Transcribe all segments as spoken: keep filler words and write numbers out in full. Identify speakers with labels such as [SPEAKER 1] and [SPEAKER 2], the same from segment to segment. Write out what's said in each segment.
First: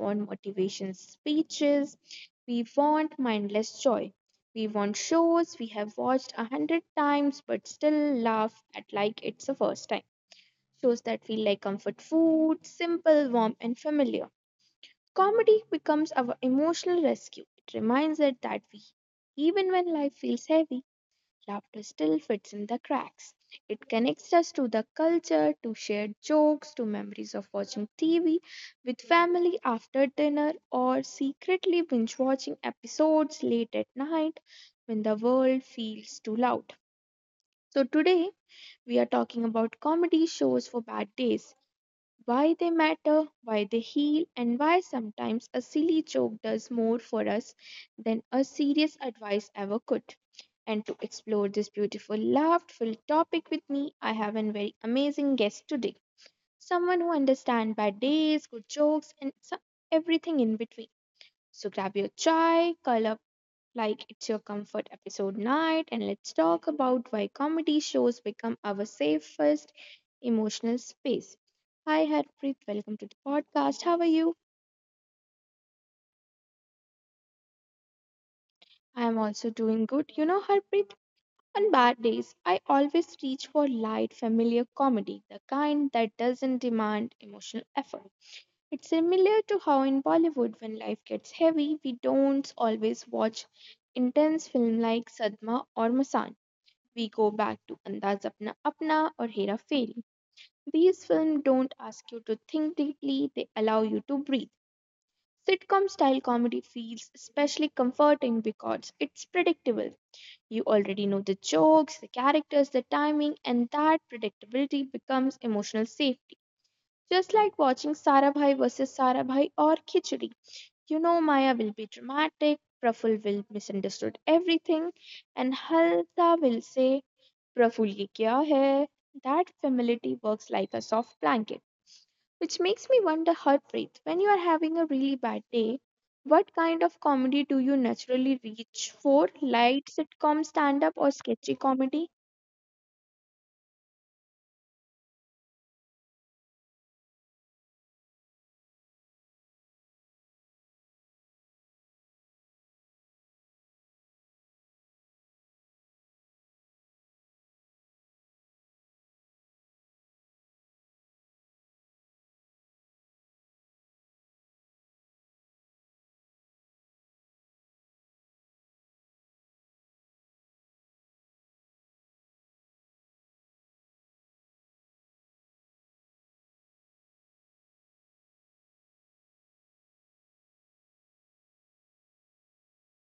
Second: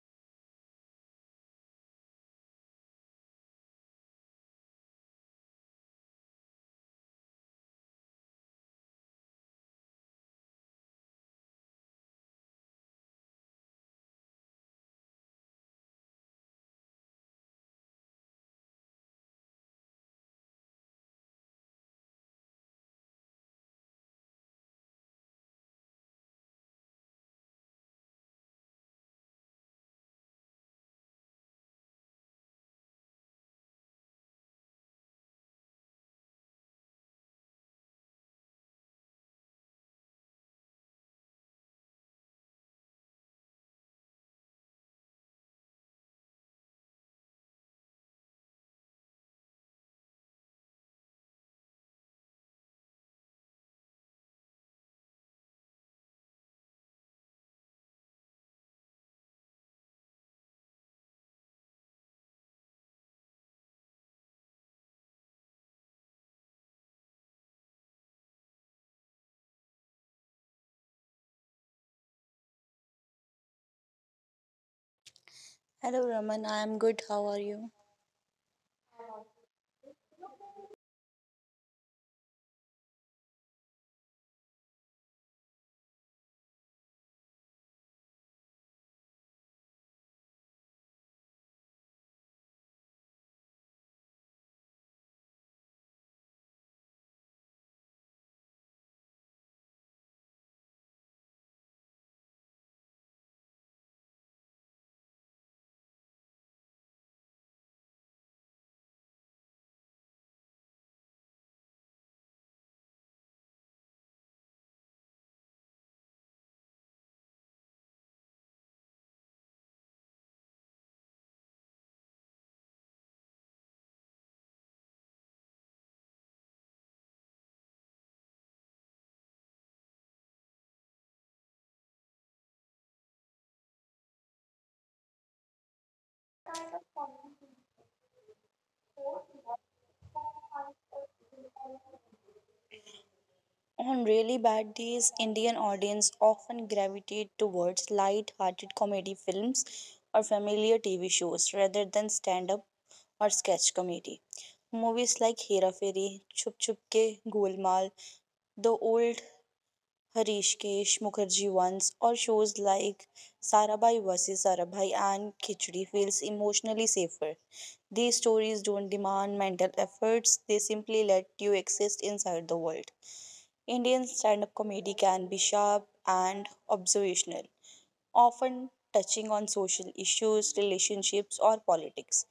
[SPEAKER 1] want motivation speeches, we want mindless joy. We want shows we have watched a hundred times but still laugh at like it's the first time. Shows that feel like comfort food, simple, warm, and familiar. Comedy becomes our emotional rescue. It reminds us that, we, even when life feels heavy, laughter still fits in the cracks. It connects us to the culture, to shared jokes, to memories of watching T V with family after dinner, or secretly binge watching episodes late at night when the world feels too loud. So, today we are talking about comedy shows for bad days why they matter, why they heal, and why sometimes a silly joke does more for us than a serious advice ever could. And to explore this beautiful, laughter topic with me, I have a very amazing guest today. Someone who understands bad days, good jokes, and some, everything in between. So grab your chai, curl up like it's your comfort episode night, and let's talk about why comedy shows become our safest emotional space. Hi, Harpreet. Welcome to the podcast. How are you?
[SPEAKER 2] Hello Raman, I am good. How are you?
[SPEAKER 1] I am also doing good. You know, Harpreet, on bad days, I always reach for light, familiar comedy, the kind that doesn't demand emotional effort. It's similar to how in Bollywood, when life gets heavy, we don't always watch intense film like Sadma or Masan. we go back to Andaz Apna Apna or Hera Fairy. These films don't ask you to think deeply, they allow you to breathe. Sitcom style comedy feels especially comforting because it's predictable. You already know the jokes, the characters, the timing, and that predictability becomes emotional safety. Just like watching Sarabhai versus Sarabhai or Khichdi. You know Maya will be dramatic, Praful will misunderstood everything, and Halsa will say Praful क्या है? That familiarity works like a soft blanket, which makes me wonder, Harpreet, when you are having a really bad day, what kind of comedy do you naturally reach for? Light sitcom, stand up, or sketchy comedy?
[SPEAKER 2] On really bad days, Indian audience often gravitate towards light-hearted comedy films or familiar T V shows rather than stand-up or sketch comedy. Movies like Hera Fairy, Chup Chup Ke, Golmaal, The Old Harishkesh Mukherjee once, or shows like Sarabhai versus. Sarabhai and Khichdi feels emotionally safer. These stories don't demand mental efforts, they simply let you exist inside the world. Indian stand up comedy can be sharp and observational, often touching on social issues, relationships, or politics.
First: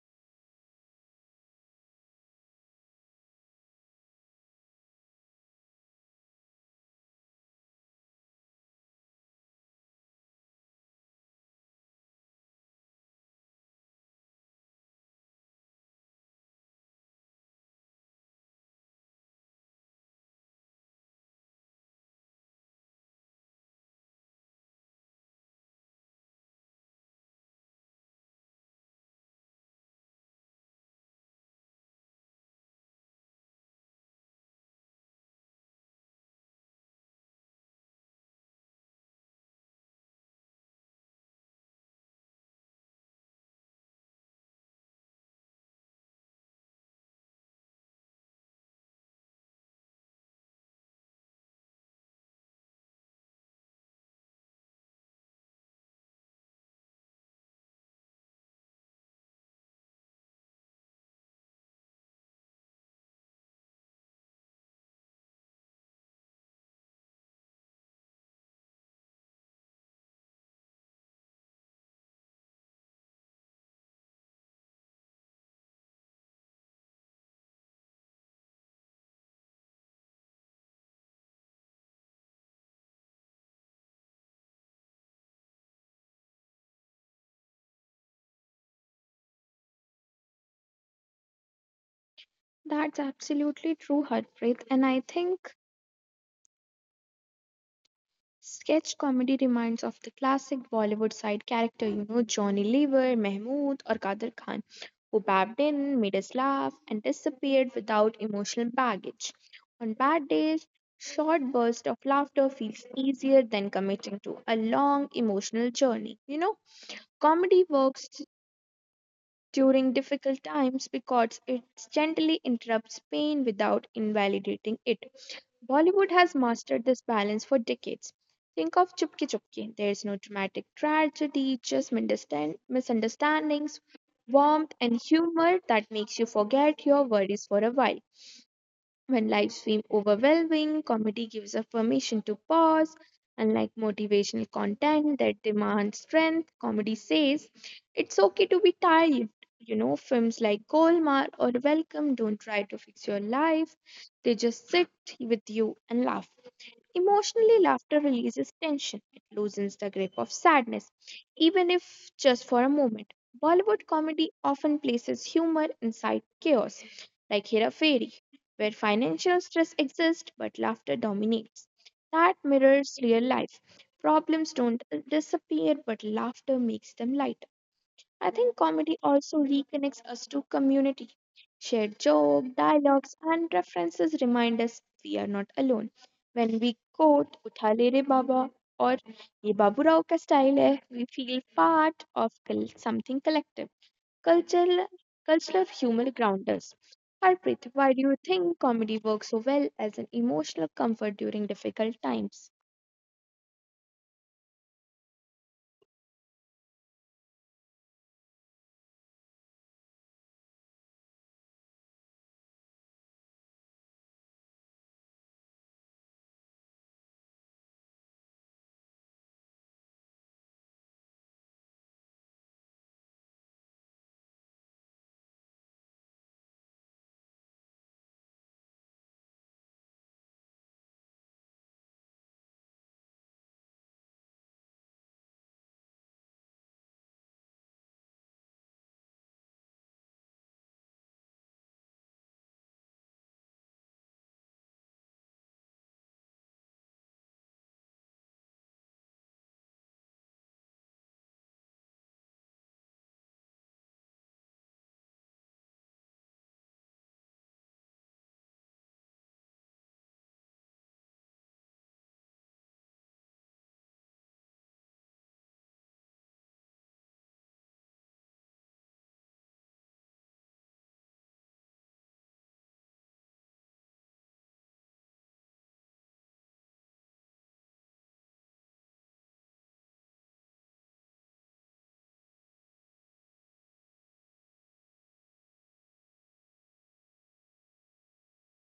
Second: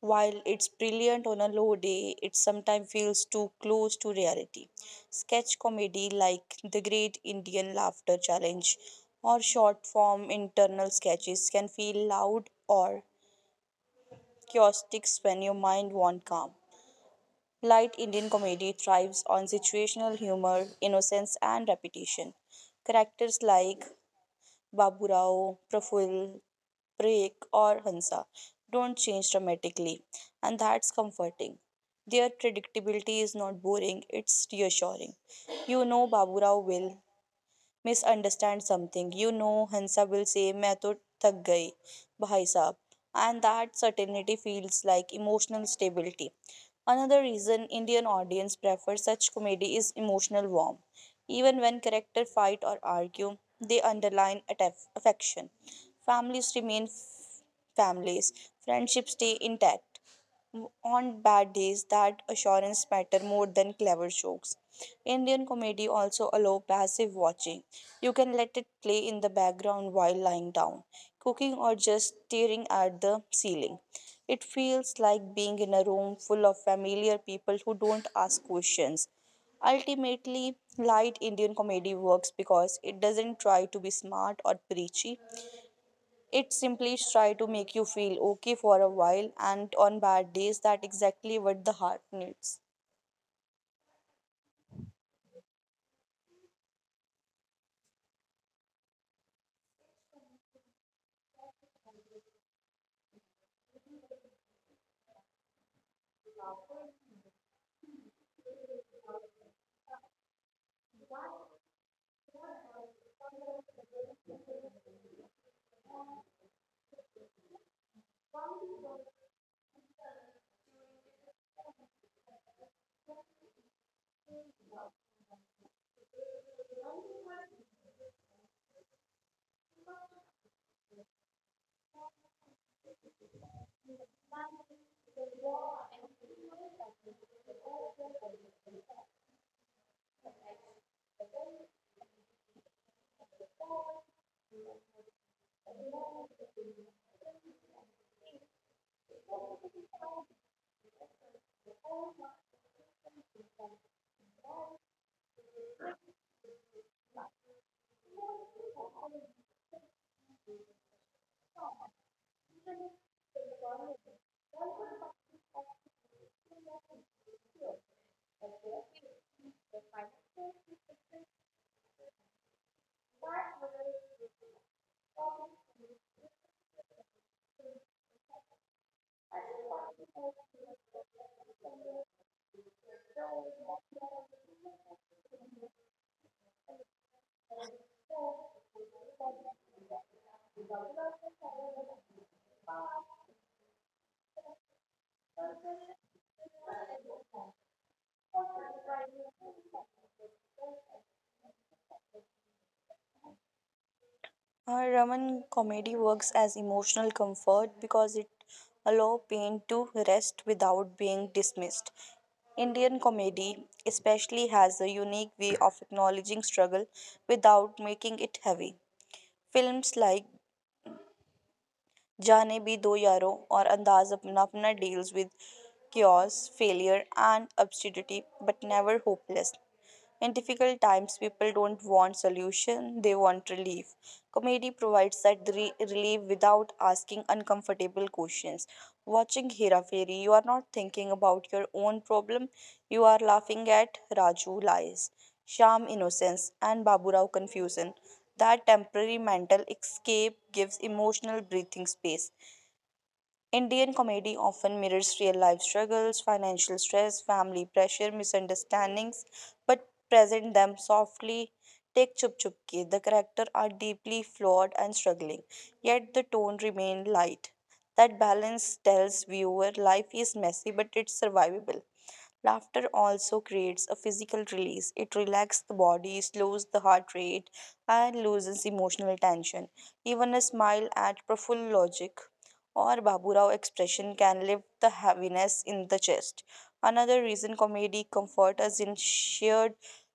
[SPEAKER 2] While it's brilliant on a low day, it sometimes feels too close to reality. Sketch comedy like The Great Indian Laughter Challenge or short form internal sketches can feel loud or chaotic when your mind wants calm. Light Indian comedy thrives on situational humor, innocence, and repetition. Characters like Baburao, Rao, Praful, Parekh, or Hansa don't change dramatically, and that's comforting. Their predictability is not boring, it's reassuring. You know Baburao will misunderstand something. You know, Hansa will say, "मैं तो थक गई, भाई साहब," and that certainty feels like emotional stability. Another reason Indian audience prefer such comedy is emotional warmth. Even when characters fight or argue, they underline attaff- affection. Families remain f- families, friendships stay intact. On bad days, that assurance matter more than clever jokes. Indian comedy also allow passive watching. You can let it play in the background while lying down, cooking or just staring at the ceiling. It feels like being in a room full of familiar people who don't ask questions. Ultimately, light Indian comedy works because it doesn't try to be smart or preachy. It simply try to make you feel okay for a while, and on bad days, that exactly what the heart needs.
[SPEAKER 1] That's absolutely true, Harpreet, and I think Sketch comedy reminds of the classic Bollywood side character, you know, Johnny Lever, Mahmood, or Kader Khan, who babbed in, made us laugh, and disappeared without emotional baggage. On bad days, short bursts of laughter feels easier than committing to a long emotional journey. You know, comedy works during difficult times because it gently interrupts pain without invalidating it. Bollywood has mastered this balance for decades. Think of Chupki Chupki. There's no dramatic tragedy, just misunderstand- misunderstandings, warmth, and humor that makes you forget your worries for a while. When life seems overwhelming, comedy gives us permission to pause. Unlike motivational content that demands strength, comedy says it's okay to be tired. You know, films like Golmaal or Welcome don't try to fix your life, they just sit with you and laugh. Emotionally, laughter releases tension, it loosens the grip of sadness, even if just for a moment. Bollywood comedy often places humor inside chaos, like Hera Fairy, where financial stress exists but laughter dominates. That mirrors real life. Problems don't disappear, but laughter makes them light. I think comedy also reconnects to community Shared joke, dialogues, and references remind us we are not alone. When we quote Uthale Re Baba or Ye Babu Rao Ka Style Hai, we feel part of col- something collective. Cultural, cultural humor grounds us. Harpreet, why do you think comedy works so well as an emotional comfort during difficult times?
[SPEAKER 2] Uh, Raman, comedy works as emotional comfort because it allow pain to rest without being dismissed. Indian comedy especially has a unique way of acknowledging struggle without making it heavy. Films like जाने भी दो यारो और अंदाज अपना अपना deals with chaos, failure, and absurdity, but never hopeless. In difficult times, people don't want solution, they want relief. Comedy provides that re- relief without asking uncomfortable questions. Watching Hera Fairy, you are not thinking about your own problem, you are laughing at Raju lies, Sham innocence, and Baburao confusion. That temporary mental escape gives emotional breathing space. Indian comedy often mirrors real life struggles, financial stress, family pressure, misunderstandings, but present them softly. Take Chup Chup Ki. The characters are deeply flawed and struggling, yet the tone remains light. That balance tells viewer life is messy but it's survivable. Laughter also creates a physical release. It relaxes the body, slows the heart rate, and loosens emotional tension. Even a smile at Praful Logic or Baburao expression can lift the heaviness in the chest. Another reason comedy comforts us in shared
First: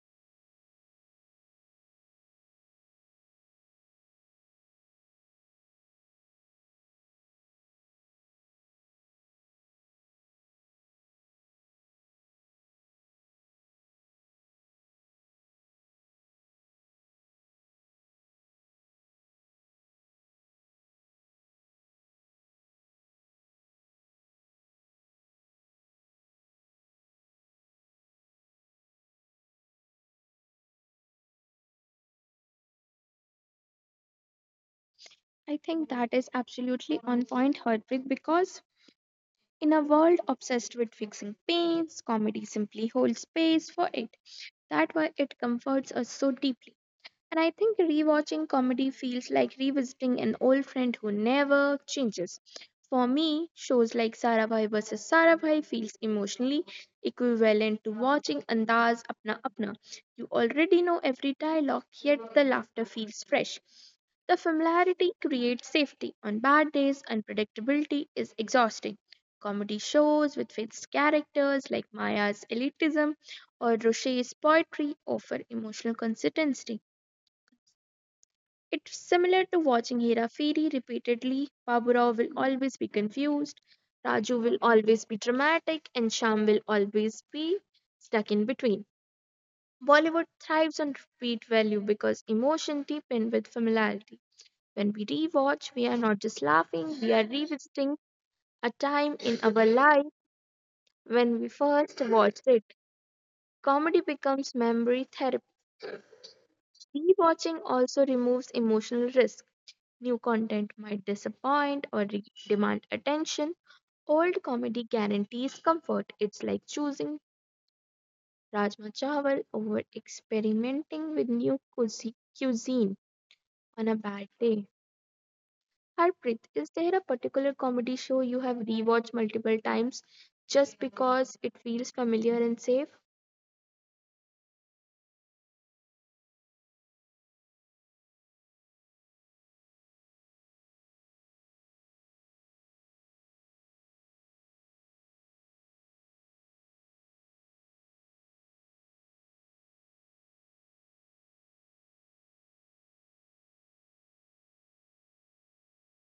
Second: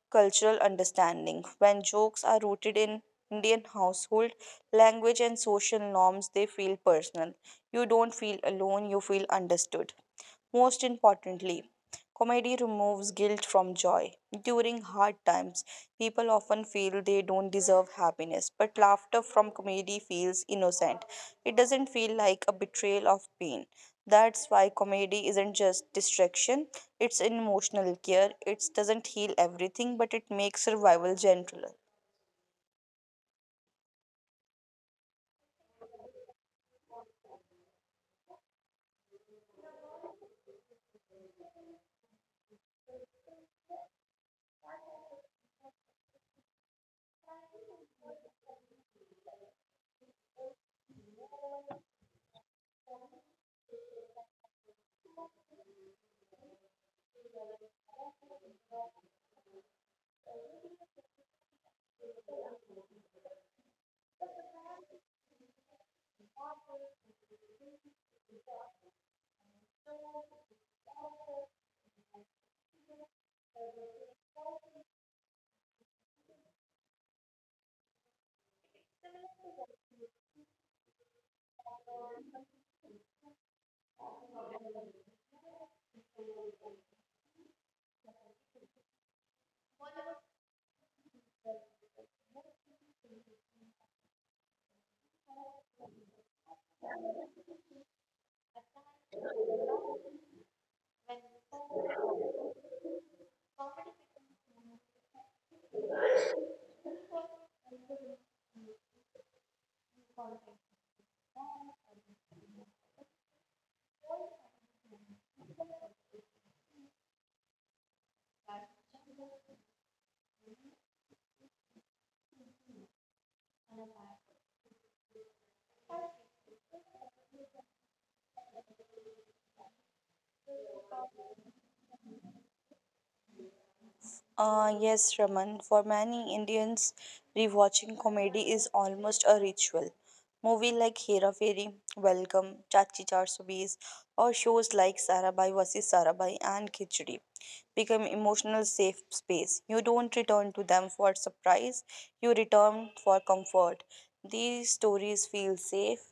[SPEAKER 2] cultural understanding. When jokes are rooted in Indian household language and social norms, they feel personal. You don't feel alone, you feel understood. Most importantly, comedy removes guilt from joy. During hard times, people often feel they don't deserve happiness, but laughter from comedy feels innocent. It doesn't feel like a betrayal of pain. That's why comedy isn't just distraction, it's an emotional care. It doesn't heal everything, but it makes survival gentler.
[SPEAKER 1] I think that is absolutely on point, Harpreet, because in a world obsessed with fixing pains, comedy simply holds space That's why it comforts us so deeply. And I think rewatching comedy feels like revisiting an old friend who never changes. For me, shows like Sarabhai versus. Sarabhai feels emotionally equivalent to watching Andaz Apna Apna. You already know every dialogue, yet the laughter feels fresh. The familiarity creates safety. On bad days, unpredictability is exhausting. Comedy shows with fixed characters like Maya's elitism or Rocher's poetry offer emotional consistency. It's similar to watching Hera Fairy repeatedly. Baburao will always be confused, Raju will always be dramatic, and Sham will always be stuck in between. Bollywood thrives on repeat value because emotion deepens with familiarity. When we rewatch, we are not just laughing, we are revisiting a time in our life when we first watched it. Comedy becomes memory therapy. Rewatching also removes emotional risk. New content might disappoint or re- demand attention. Old comedy guarantees comfort. It's like choosing Rajma Chawal over experimenting with new cuisi- cuisine on a bad day. Preet, is there a particular comedy show you have rewatched multiple times just because it feels familiar and safe?
[SPEAKER 2] Uh, yes, Raman. For many Indians, rewatching comedy is almost a ritual. Movies like Hera Fairy, Welcome, Chachi Char Subis, or shows like Sarabhai versus. Sarabhai and Khichdi become emotional safe space. You don't return to them for surprise, you return for comfort. These stories feel safe,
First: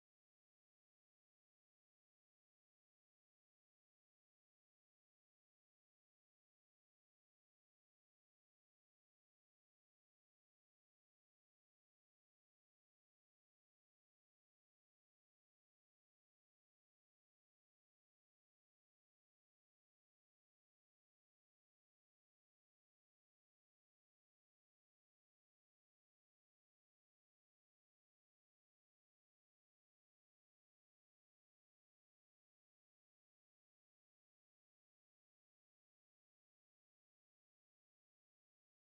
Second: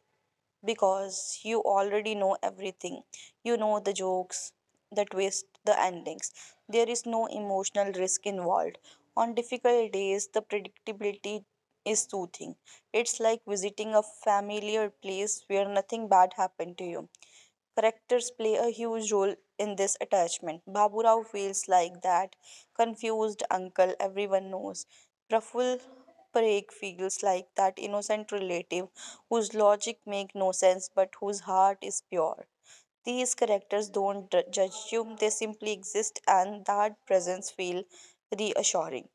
[SPEAKER 2] because you already know everything. You know the jokes, the twist, the endings. There is no emotional risk involved. On difficult days, the predictability is soothing. It's like visiting a familiar place where nothing bad happened to you. Characters play a huge role in this attachment. Baburao feels like that confused uncle everyone knows. Praful Parekh feels like that innocent relative whose logic makes no sense but whose heart is pure. These characters don't d- judge you, they simply exist, and that presence feels reassuring.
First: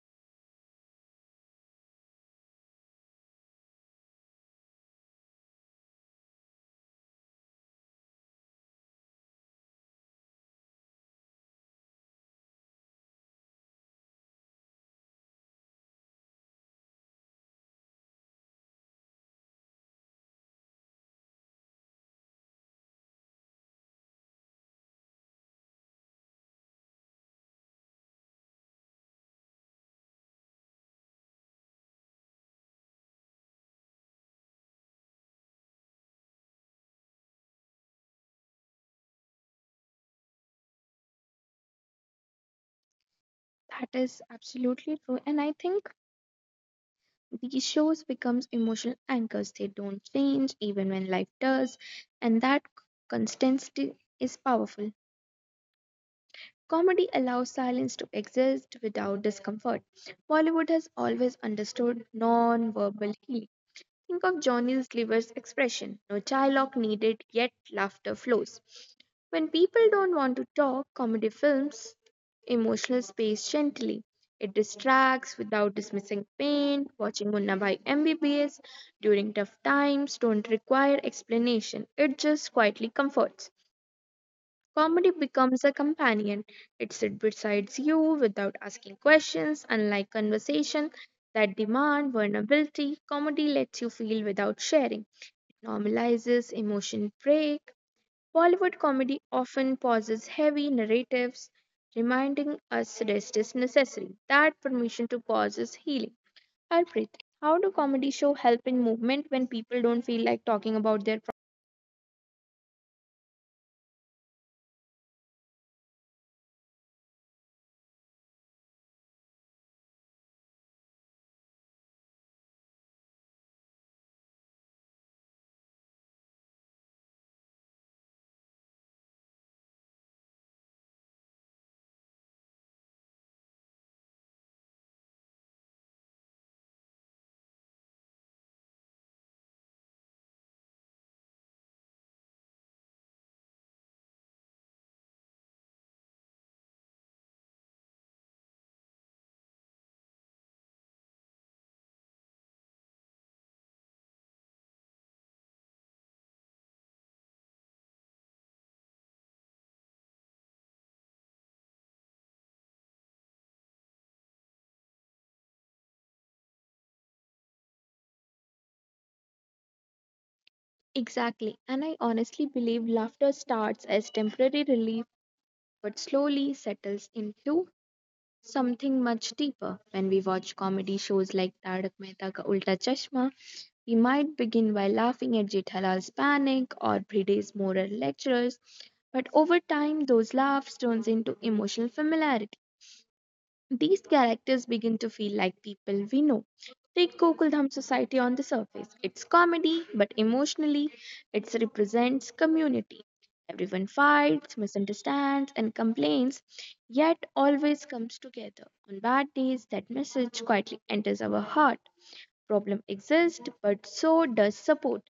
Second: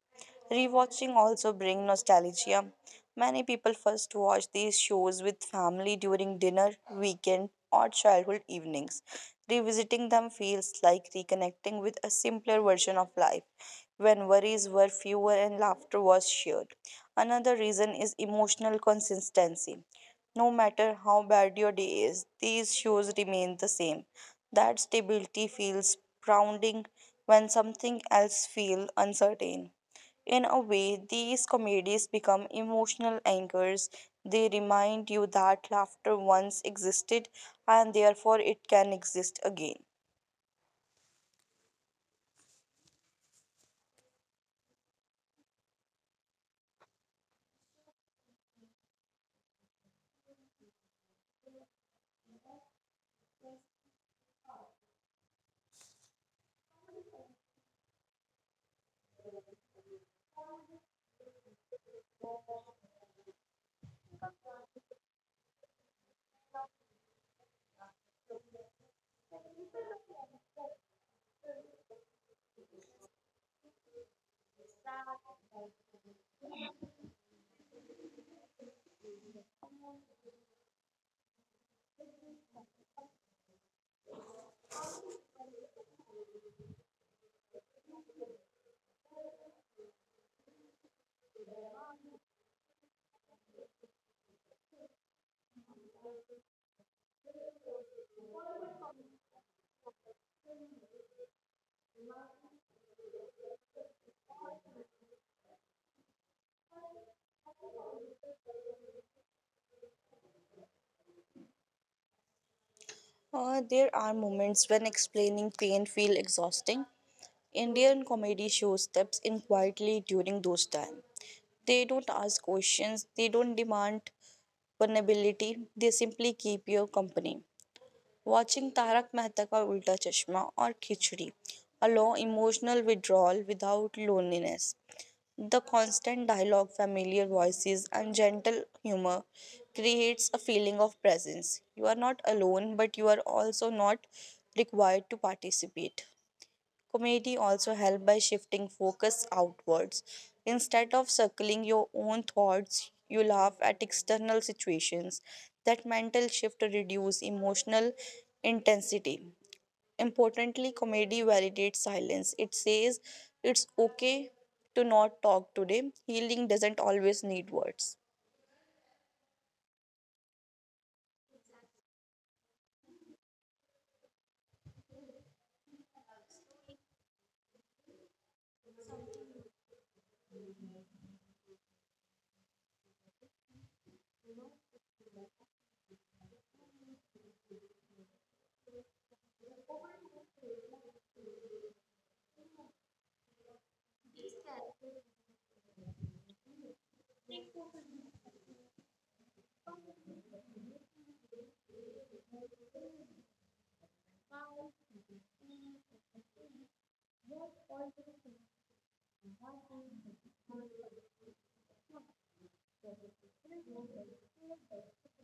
[SPEAKER 2] Rewatching also brings nostalgia. Many people first watch these shows with family during dinner, weekend, or childhood evenings. Revisiting them feels like reconnecting with a simpler version of life, when worries were fewer and laughter was shared. Another reason is emotional consistency. No matter how bad your day is, these shoes remain the same. That stability feels grounding when something else feels uncertain. In a way, these comedies become emotional anchors. They remind you that laughter once existed and therefore it can exist again.
[SPEAKER 1] That is absolutely true. And I think these shows becomes emotional anchors. They don't change even when life does. And that constancy is powerful. Comedy allows silence to exist without discomfort. Bollywood has always understood non-verbal healing. Think of Johnny Sliver's expression no dialogue needed, yet laughter flows. When people don't want to talk, comedy films emotional space gently. It distracts without dismissing pain. Watching Munna by M B B S during tough times don't require explanation. It just quietly comforts. Comedy becomes a companion. It sits beside you without asking questions, unlike conversation that demand vulnerability. Comedy lets you feel without sharing, normalizes emotion break. Bollywood comedy often pauses heavy narratives, reminding us rest is necessary. That permission to pause is healing. Harpreet, how do comedy show help in movement when people don't feel like talking about their
[SPEAKER 2] Uh, there are moments when explaining pain feel exhausting. Indian comedy show steps in quietly during those times. They don't ask questions, they don't demand vulnerability, they simply keep you company. Watching Tarak Mehta Ka Ulta Chashma or Khichdi allow emotional withdrawal without loneliness. The constant dialogue, familiar voices, and gentle humor creates a feeling of presence. You are not alone, but you are also not required to participate. Comedy also helps by shifting focus outwards. Instead of circling your own thoughts, you laugh at external situations. That mental shift reduces emotional intensity. Importantly, comedy validates silence. It says it's okay to not talk today. Healing doesn't always need words.
[SPEAKER 1] Exactly, and I honestly believe laughter starts as temporary relief but slowly settles into something much deeper. When we watch comedy shows like Tarak Mehta Ka Ulta Chashma, we might begin by laughing at Jethalal's panic or Bride's moral lectures, but over time those laughs turns into emotional familiarity. These characters begin to feel like people we know. Take Gokuldham Society on the surface. It's comedy, but emotionally, it represents community. Everyone fights, misunderstands, and complains, yet always comes together. On bad days, that message quietly enters our heart. Problem exists, but so does support.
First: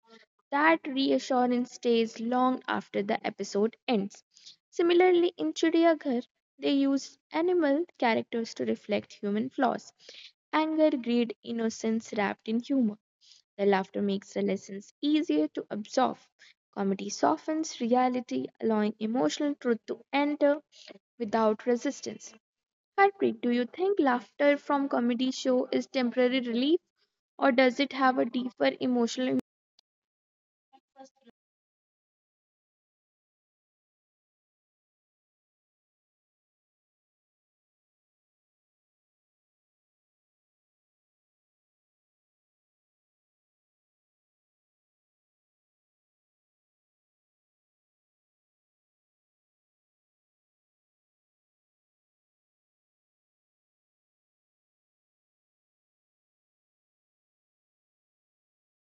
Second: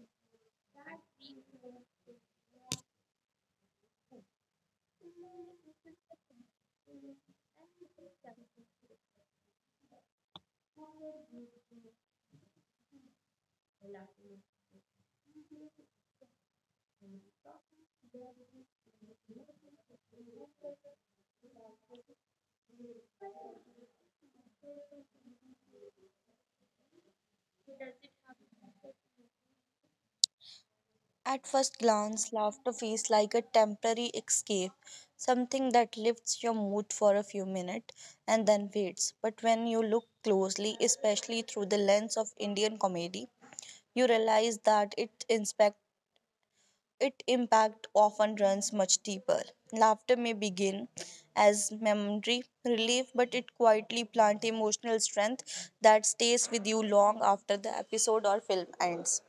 [SPEAKER 1] That reassurance stays long after the episode ends. Similarly, in Chidiyaghar, they used animal characters to reflect human flaws anger, greed, innocence wrapped in humor. The laughter makes the lessons easier to absorb. Comedy softens reality, allowing emotional truth to enter without resistance. Harpreet, do you think laughter from comedy show is temporary relief or does it have a deeper emotional
[SPEAKER 2] At first glance, laughter feels like a temporary escape, something that lifts your mood for a few minutes and then fades. But when you look closely, especially through the lens of Indian comedy, you realize that it inspect it impact often runs much deeper. Laughter may begin as memory relief, but it quietly plant emotional strength that stays with you long after the episode or film ends.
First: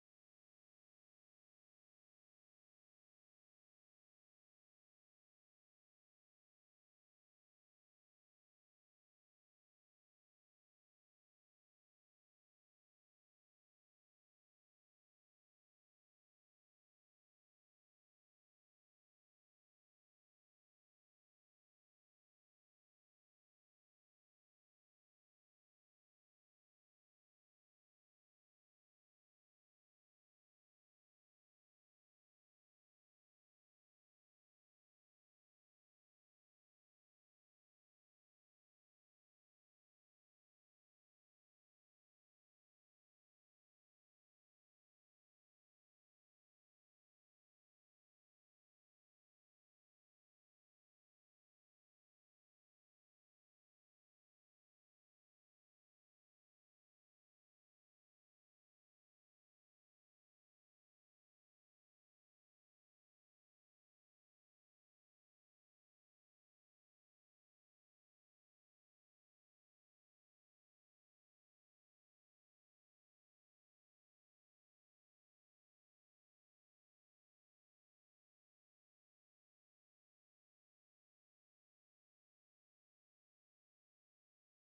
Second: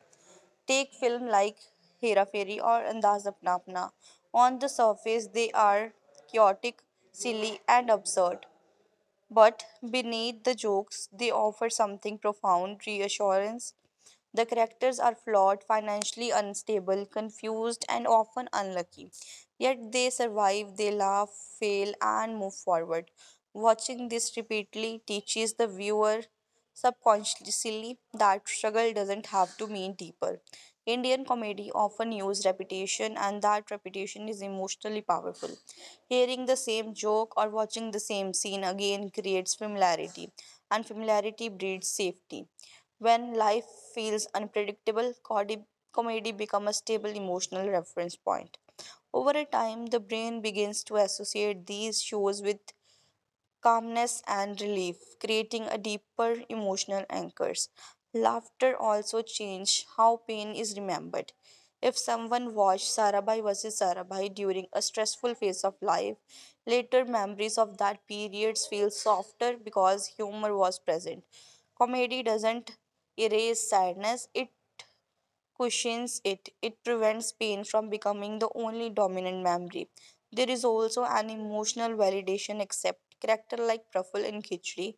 [SPEAKER 2] Take film like Hera Fairy or Andaz Apna Apna. On the surface, they are chaotic, silly, and absurd. But beneath the jokes, they offer something profound reassurance the characters are flawed, financially unstable, confused, and often unlucky. Yet they survive, they laugh, fail, and move forward. Watching this repeatedly teaches the viewer subconsciously that struggle doesn't have to mean deeper. Indian comedy often uses repetition, and that repetition is emotionally powerful. Hearing the same joke or watching the same scene again creates familiarity, and familiarity breeds safety. When life feels unpredictable, comedy, comedy becomes a stable emotional reference point. Over a time, the brain begins to associate these shows with calmness and relief, creating a deeper emotional anchors. Laughter also changes how pain is remembered. If someone watched Sarabhai versus. Sarabhai during a stressful phase of life, later memories of that periods feel softer because humor was present. Comedy doesn't erase sadness, it cushions it. It prevents pain from becoming the only dominant memory. There is also an emotional validation except character like Praful in Khichdi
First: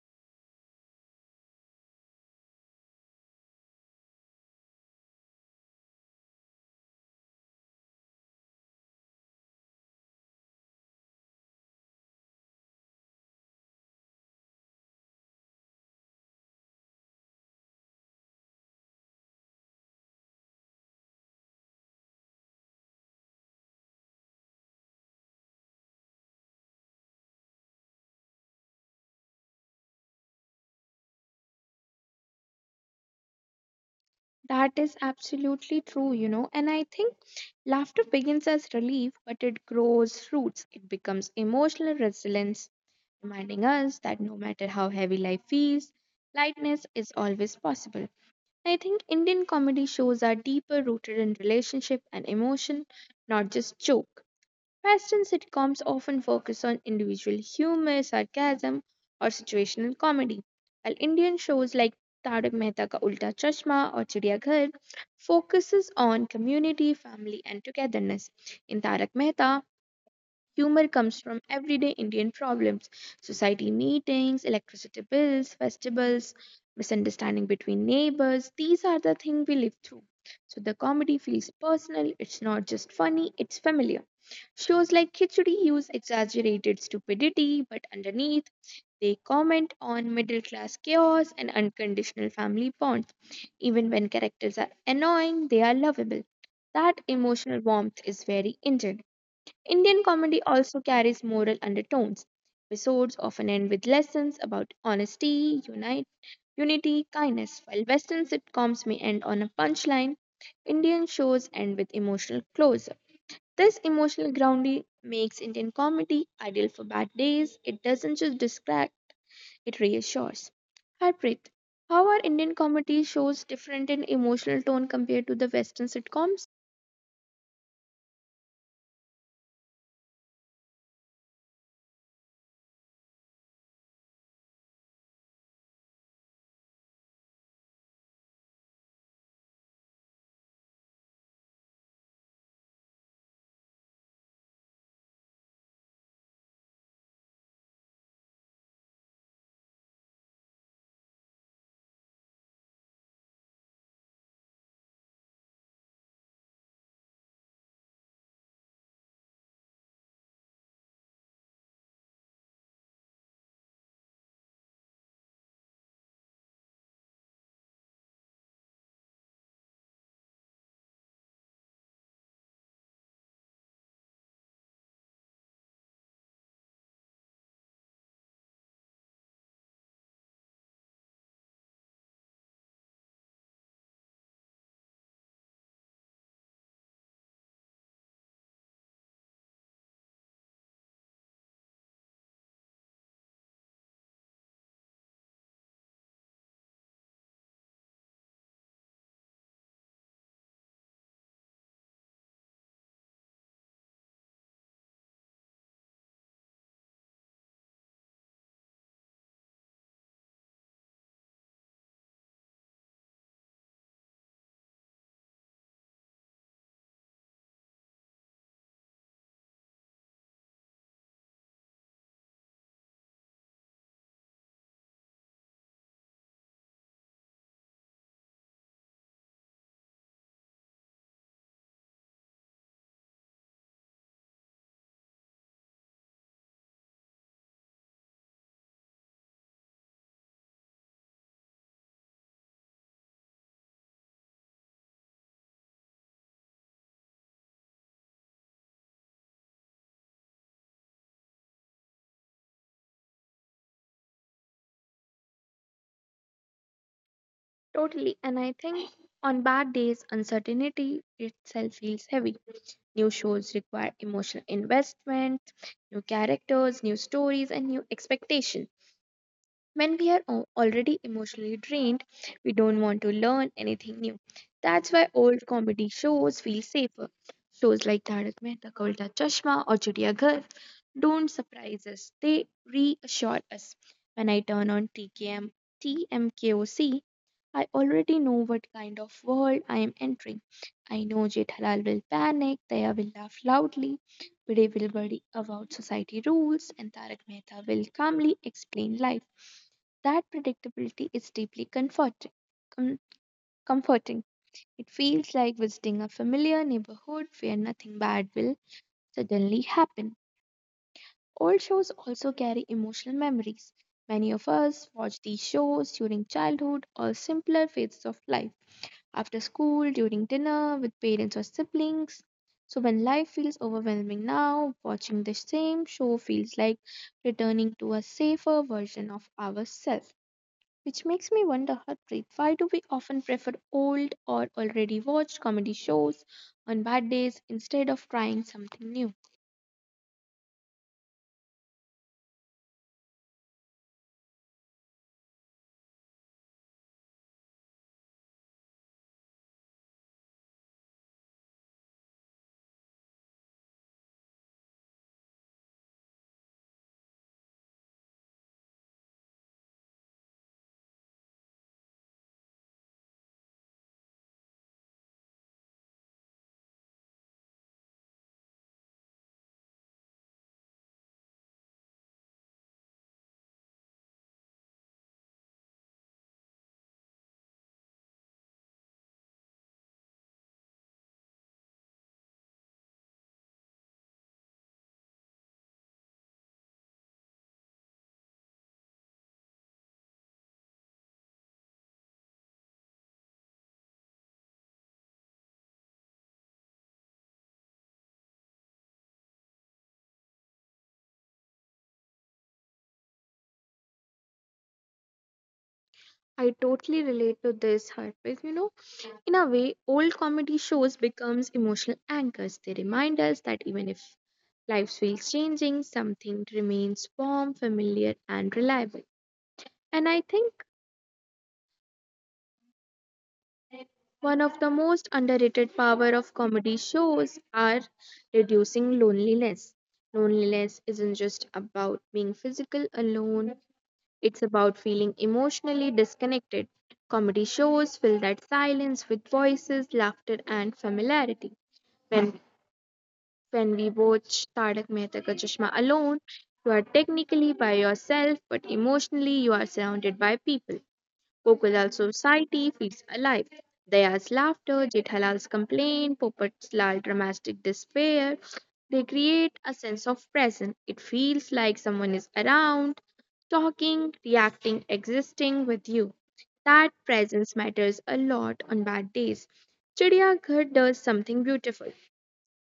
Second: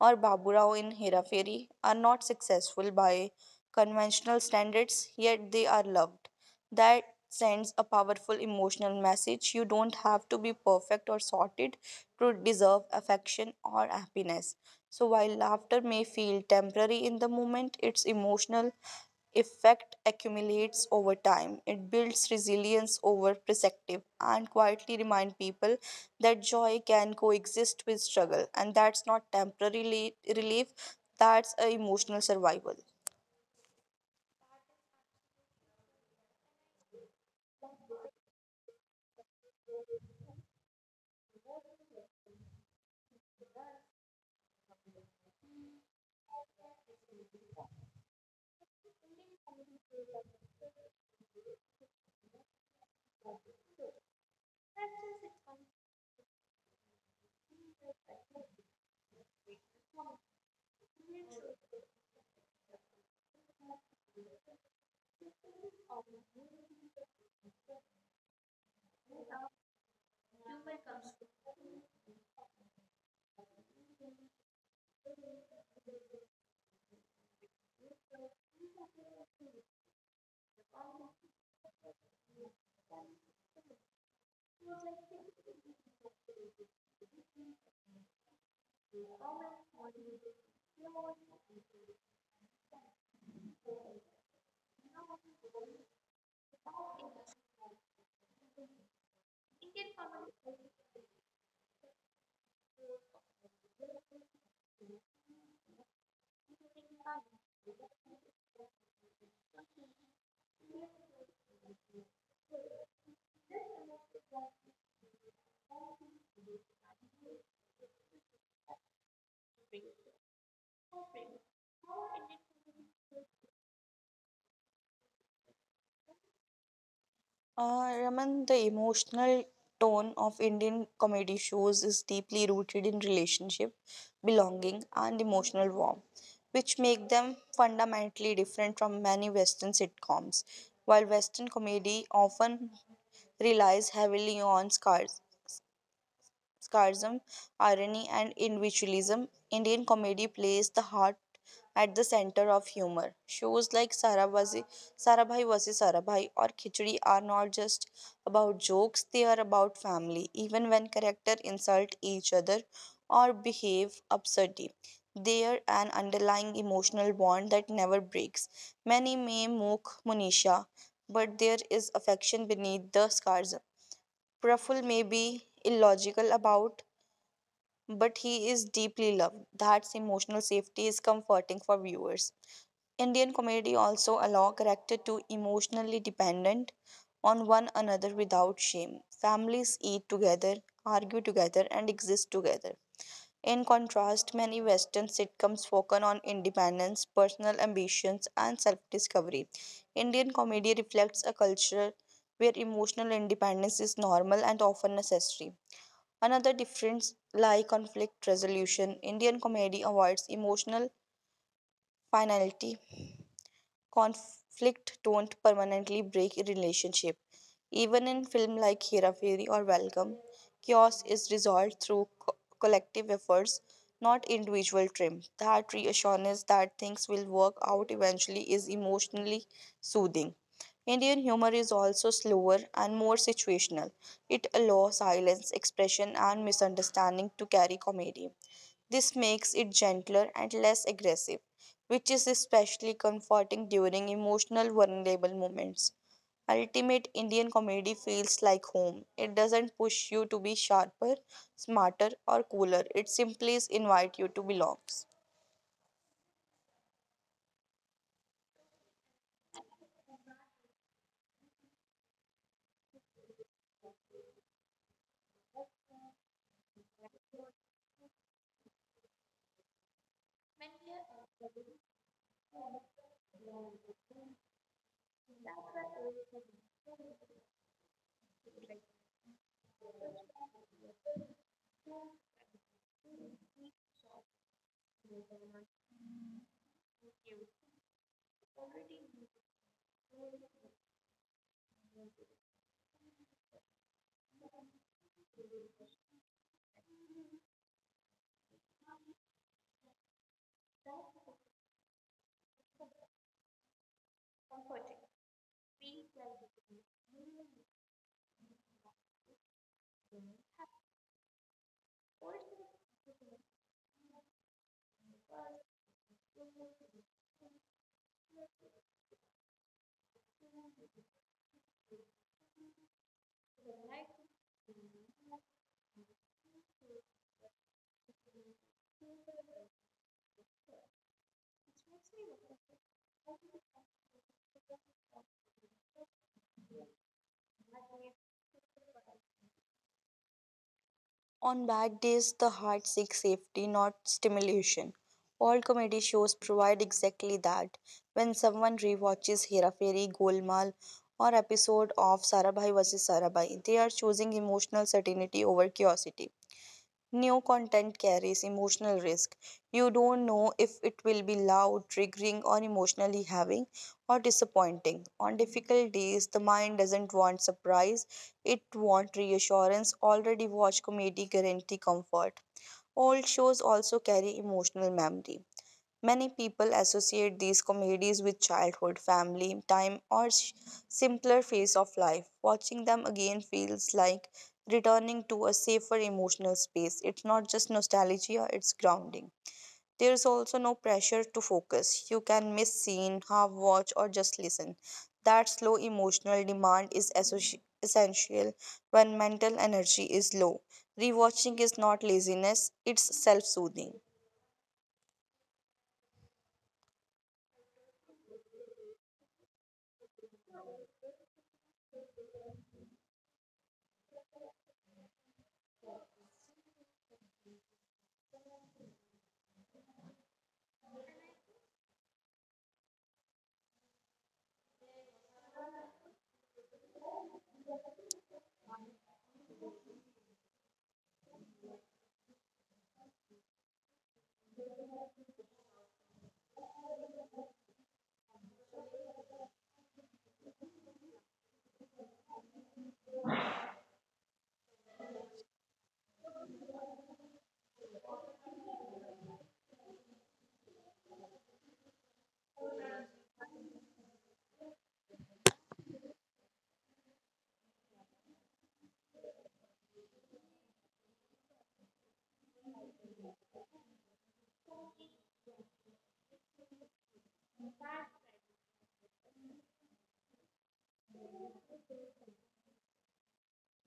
[SPEAKER 2] or Baburao in Hera Fairy, are not successful by conventional standards, yet they are loved. That sends a powerful emotional message. You don't have to be perfect or sorted to deserve affection or happiness. So, while laughter may feel temporary in the moment, its emotional effect accumulates over time. It builds resilience over perspective and quietly remind people that joy can coexist with struggle and that's not temporary reli- relief, that's a emotional survival.
[SPEAKER 1] That is absolutely true, you know. And I think laughter begins as relief, but it grows roots. It becomes emotional resilience, reminding us that no matter how heavy life feels, lightness is always possible. I think Indian comedy shows are deeper rooted in relationship and emotion, not just joke. Western sitcoms often focus on individual humor, sarcasm, or situational comedy, while Indian shows like Tarak Mehta Ka Ulta Chashma or Chidiya Ghar focuses on community, family, and togetherness. In Tarak Mehta, humor comes from everyday Indian problems, society meetings, electricity bills, festivals, misunderstanding between neighbors. These are the things we live through. So the comedy feels personal, it's not just funny, it's familiar. Shows like Khichdi use exaggerated stupidity, but underneath, they comment on middle class chaos and unconditional family bonds. Even when characters are annoying, they are lovable. That emotional warmth is very Indian. Indian comedy also carries moral undertones. Episodes often end with lessons about honesty, unite, unity, kindness, while Western sitcoms may end on a punchline. Indian shows end with emotional close this emotional grounding makes Indian comedy ideal for bad days. It doesn't just distract, it reassures. Harpreet, how are Indian comedy shows different in emotional tone compared to the Western sitcoms?
[SPEAKER 2] Uh, Raman, the emotional tone of Indian comedy shows is deeply rooted in relationship, belonging, and emotional warmth, which make them fundamentally different from many Western sitcoms. While Western comedy often relies heavily on scars, sarcasm, irony, and individualism, Indian comedy plays the heart at the center of humor. Shows like Sarabhazi, Sarabhai versus. Sarabhai or Khichdi are not just about jokes, they are about family. Even when characters insult each other or behave absurdly, they an underlying emotional bond that never breaks. Many may mock Monisha, but there is affection beneath the sarcasm. Praful may be illogical about but he is deeply loved. That's emotional safety is comforting for viewers. Indian comedy also allow character to emotionally dependent on one another without shame. Families eat together, argue together, and exist together. In contrast, many Western sitcoms focus on independence, personal ambitions, and self discovery. Indian comedy reflects a culture where emotional independence is normal and often necessary. Another difference lie conflict resolution. Indian comedy avoids emotional finality. Conflict don't permanently break a relationship. Even in film like Hera Fairy or Welcome, chaos is resolved through co- collective efforts, not individual trim. That reassurance that things will work out eventually is emotionally soothing. Indian humor is also slower and more situational. It allows silence, expression, and misunderstanding to carry comedy. This makes it gentler and less aggressive, which is especially comforting during emotional, vulnerable moments. Ultimate Indian comedy feels like home. It doesn't push you to be sharper, smarter, or cooler. It simply invites you to belong.
[SPEAKER 1] Totally, and I think on bad days, uncertainty itself feels heavy. New shows require emotional investment, new characters, new stories, and new expectations. When we are al- already emotionally drained, we don't want to learn anything new. That's why old comedy shows feel safer. Shows like Tarak Mehta Ka Ulta Chashma or Chutiya Ghar don't surprise us. They reassure us. When I turn on TKM, T M K O C, I already know what kind of world I am entering. I know Jethalal will panic, Daya will laugh loudly, Bide will worry about society rules, and Tarak Mehta will calmly explain life. That predictability is deeply comforting. com- comforting. It feels like visiting a familiar neighborhood where nothing bad will suddenly happen. Old shows also carry emotional memories. Many of us watch these shows during childhood or simpler phases of life, after school, during dinner, with parents or siblings. So, when life feels overwhelming now, watching the same show feels like returning to a safer version of ourselves. Which makes me wonder, Harpreet, why do we often prefer old or already watched comedy shows on bad days instead of trying something new?
[SPEAKER 2] On bad days, the heart seeks safety, not stimulation. All comedy shows provide exactly that. When someone rewatches Hera Fairy, Golmaal, or episode of Sarabhai versus. Sarabhai, they are choosing emotional certainty over curiosity. New content carries emotional risk. You don't know if it will be loud, triggering, or emotionally having or disappointing. On difficult days, the mind doesn't want surprise, it wants reassurance. Already watched comedy guarantee comfort. Old shows also carry emotional memory. Many people associate these comedies with childhood, family, time, or s- simpler phase of life. Watching them again feels like returning to a safer emotional space. It's not just nostalgia, it's grounding. There's also no pressure to focus. You can miss scene, half watch, or just listen. That slow emotional demand is associ- essential when mental energy is low. Rewatching is not laziness, it's self soothing.
[SPEAKER 1] I totally relate to this, Harpreet. You know, in a way, old comedy shows becomes emotional anchors. They remind us that even if life feels changing, something remains warm, familiar, and reliable. And I think one of the most underrated power of comedy shows are reducing loneliness. Loneliness isn't just about being physical alone, it's about feeling emotionally disconnected. Comedy shows fill that silence with voices, laughter and familiarity. When when we watch Tarak Mehta Ka Chashma alone, you are technically by yourself, but emotionally you are surrounded by people. Kokolal society feels alive. Daya's laughter, Jethalal's complaint, Popat's lal dramatic despair, they create a sense of presence. It feels like someone is around, talking, reacting, existing with you. That presence matters a lot on bad days. Chidiyaghar does something beautiful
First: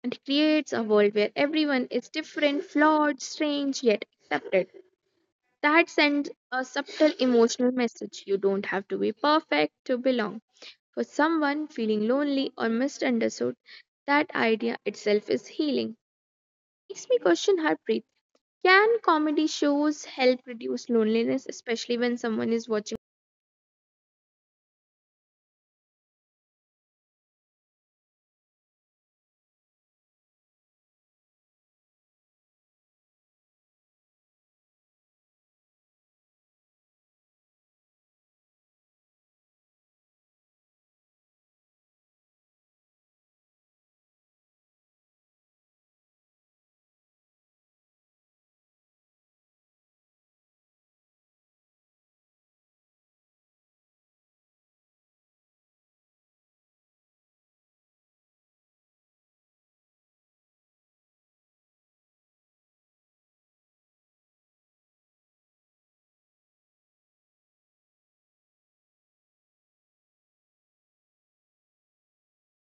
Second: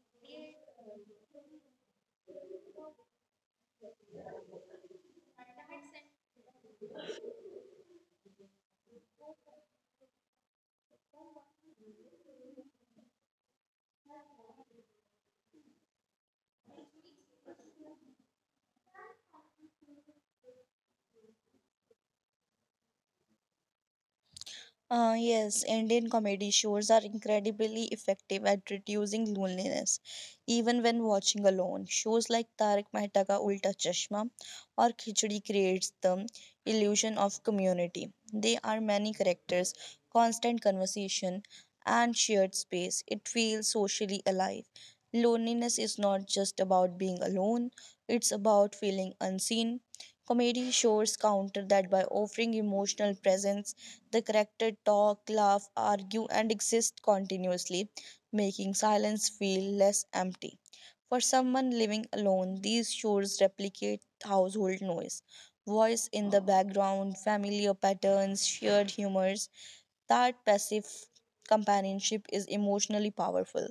[SPEAKER 1] and creates a world where everyone is different, flawed, strange, yet accepted. That sends a subtle emotional message. You don't have to be perfect to belong. For someone feeling lonely or misunderstood, that idea itself is healing. Makes me question heartbreak. Can comedy shows help reduce loneliness, especially when someone is watching?
[SPEAKER 2] Uh, yes, Indian comedy shows are incredibly effective at reducing loneliness, even when watching alone. Shows like Tarak Mehta Ka Ulta Chashma or Khichdi creates the illusion of community. There are many characters, constant conversation, and shared space. It feels socially alive. Loneliness is not just about being alone; it's about feeling unseen. Comedy shows counter that by offering emotional presence the characters talk, laugh, argue, and exist continuously, making silence feel less empty. For someone living alone, these shores replicate household noise. Voice in the background, familiar patterns, shared humors. That passive companionship is emotionally powerful.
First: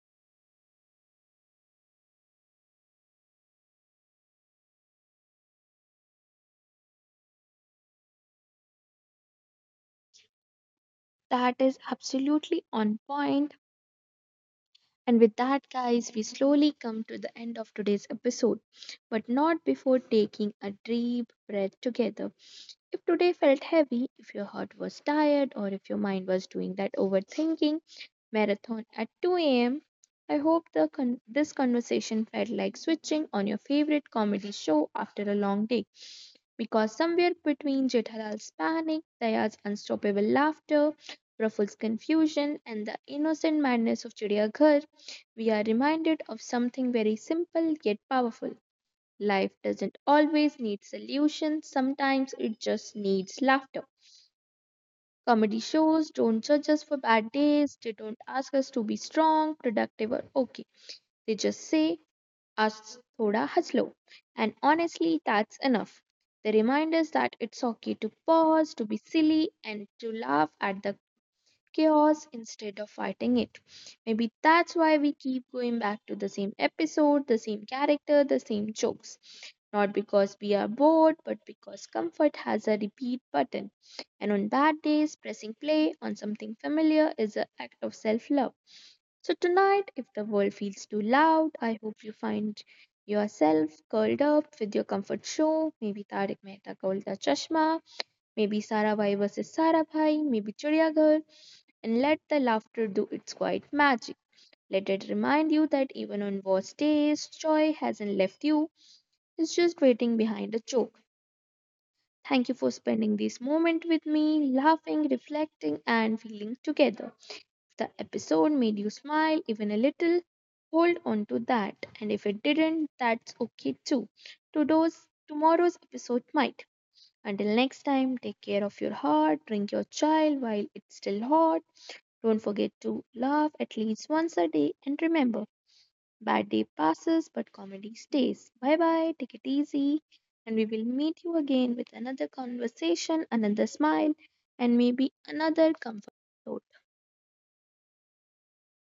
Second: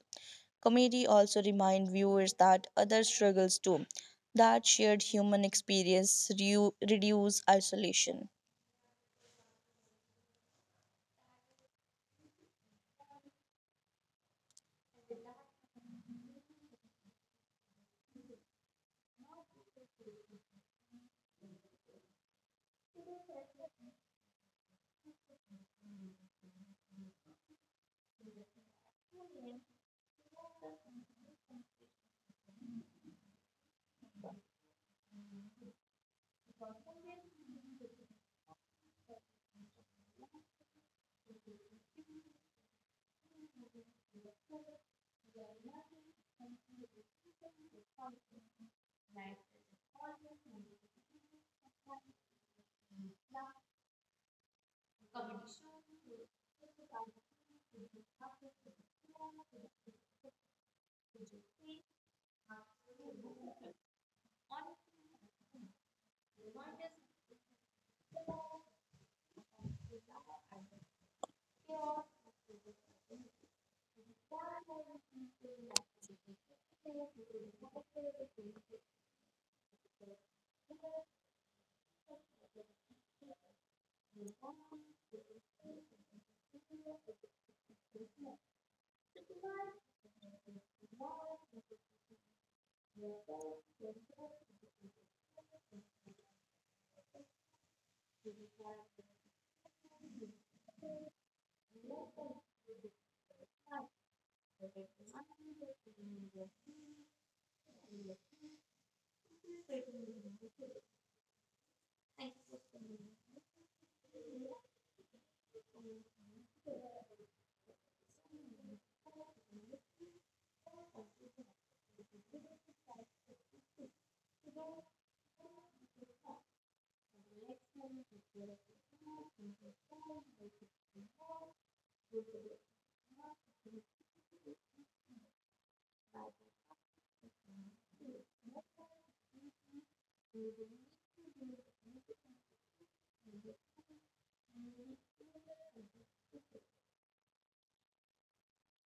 [SPEAKER 2] Comedy also reminds viewers that others struggles too, that shared human experience reduces isolation.
[SPEAKER 1] That is absolutely on point. And with that, guys, we slowly come to the end of today's episode, but not before taking a deep breath together. If today felt heavy, if your heart was tired, or if your mind was doing that overthinking marathon at two a m, I hope the con- this conversation felt like switching on your favorite comedy show after a long day. Because somewhere between Jethalal's panic, Daya's unstoppable laughter, Raful's confusion, and the innocent madness of Chidiaghar, we are reminded of something very simple yet powerful. Life doesn't always need solutions, sometimes it just needs laughter. Comedy shows don't judge us for bad days. They don't ask us to be strong, productive, or okay. They just say, us thoda haslo. And honestly, that's enough. They remind us that it's okay to pause, to be silly, and to laugh at the chaos instead of fighting it. Maybe that's why we keep going back to the same episode, the same character, the same jokes. Not because we are bored, but because comfort has a repeat button. And on bad days, pressing play on something familiar is an act of self love. So tonight, if the world feels too loud, I hope you find yourself curled up with your comfort show. Maybe Tarik Mehta Ka Ulta Chashma, maybe Sarabhai versus Sarabhai, maybe Chidiyaghar, and let the laughter do its quiet magic. Let it remind you that even on worst days, joy hasn't left you, it's just waiting behind a joke. Thank you for spending this moment with me, laughing, reflecting, and feeling together. If the episode made you smile even a little, hold on to that. And if it didn't, that's okay too. Today's, Tomorrow's episode might. Until next time, take care of your heart, drink your chai while it's still hot. Don't forget to laugh at least once a day and remember, bad day passes but comedy stays. Bye bye, take it easy, and we will meet you again with another conversation, another smile, and maybe another comfort. thought.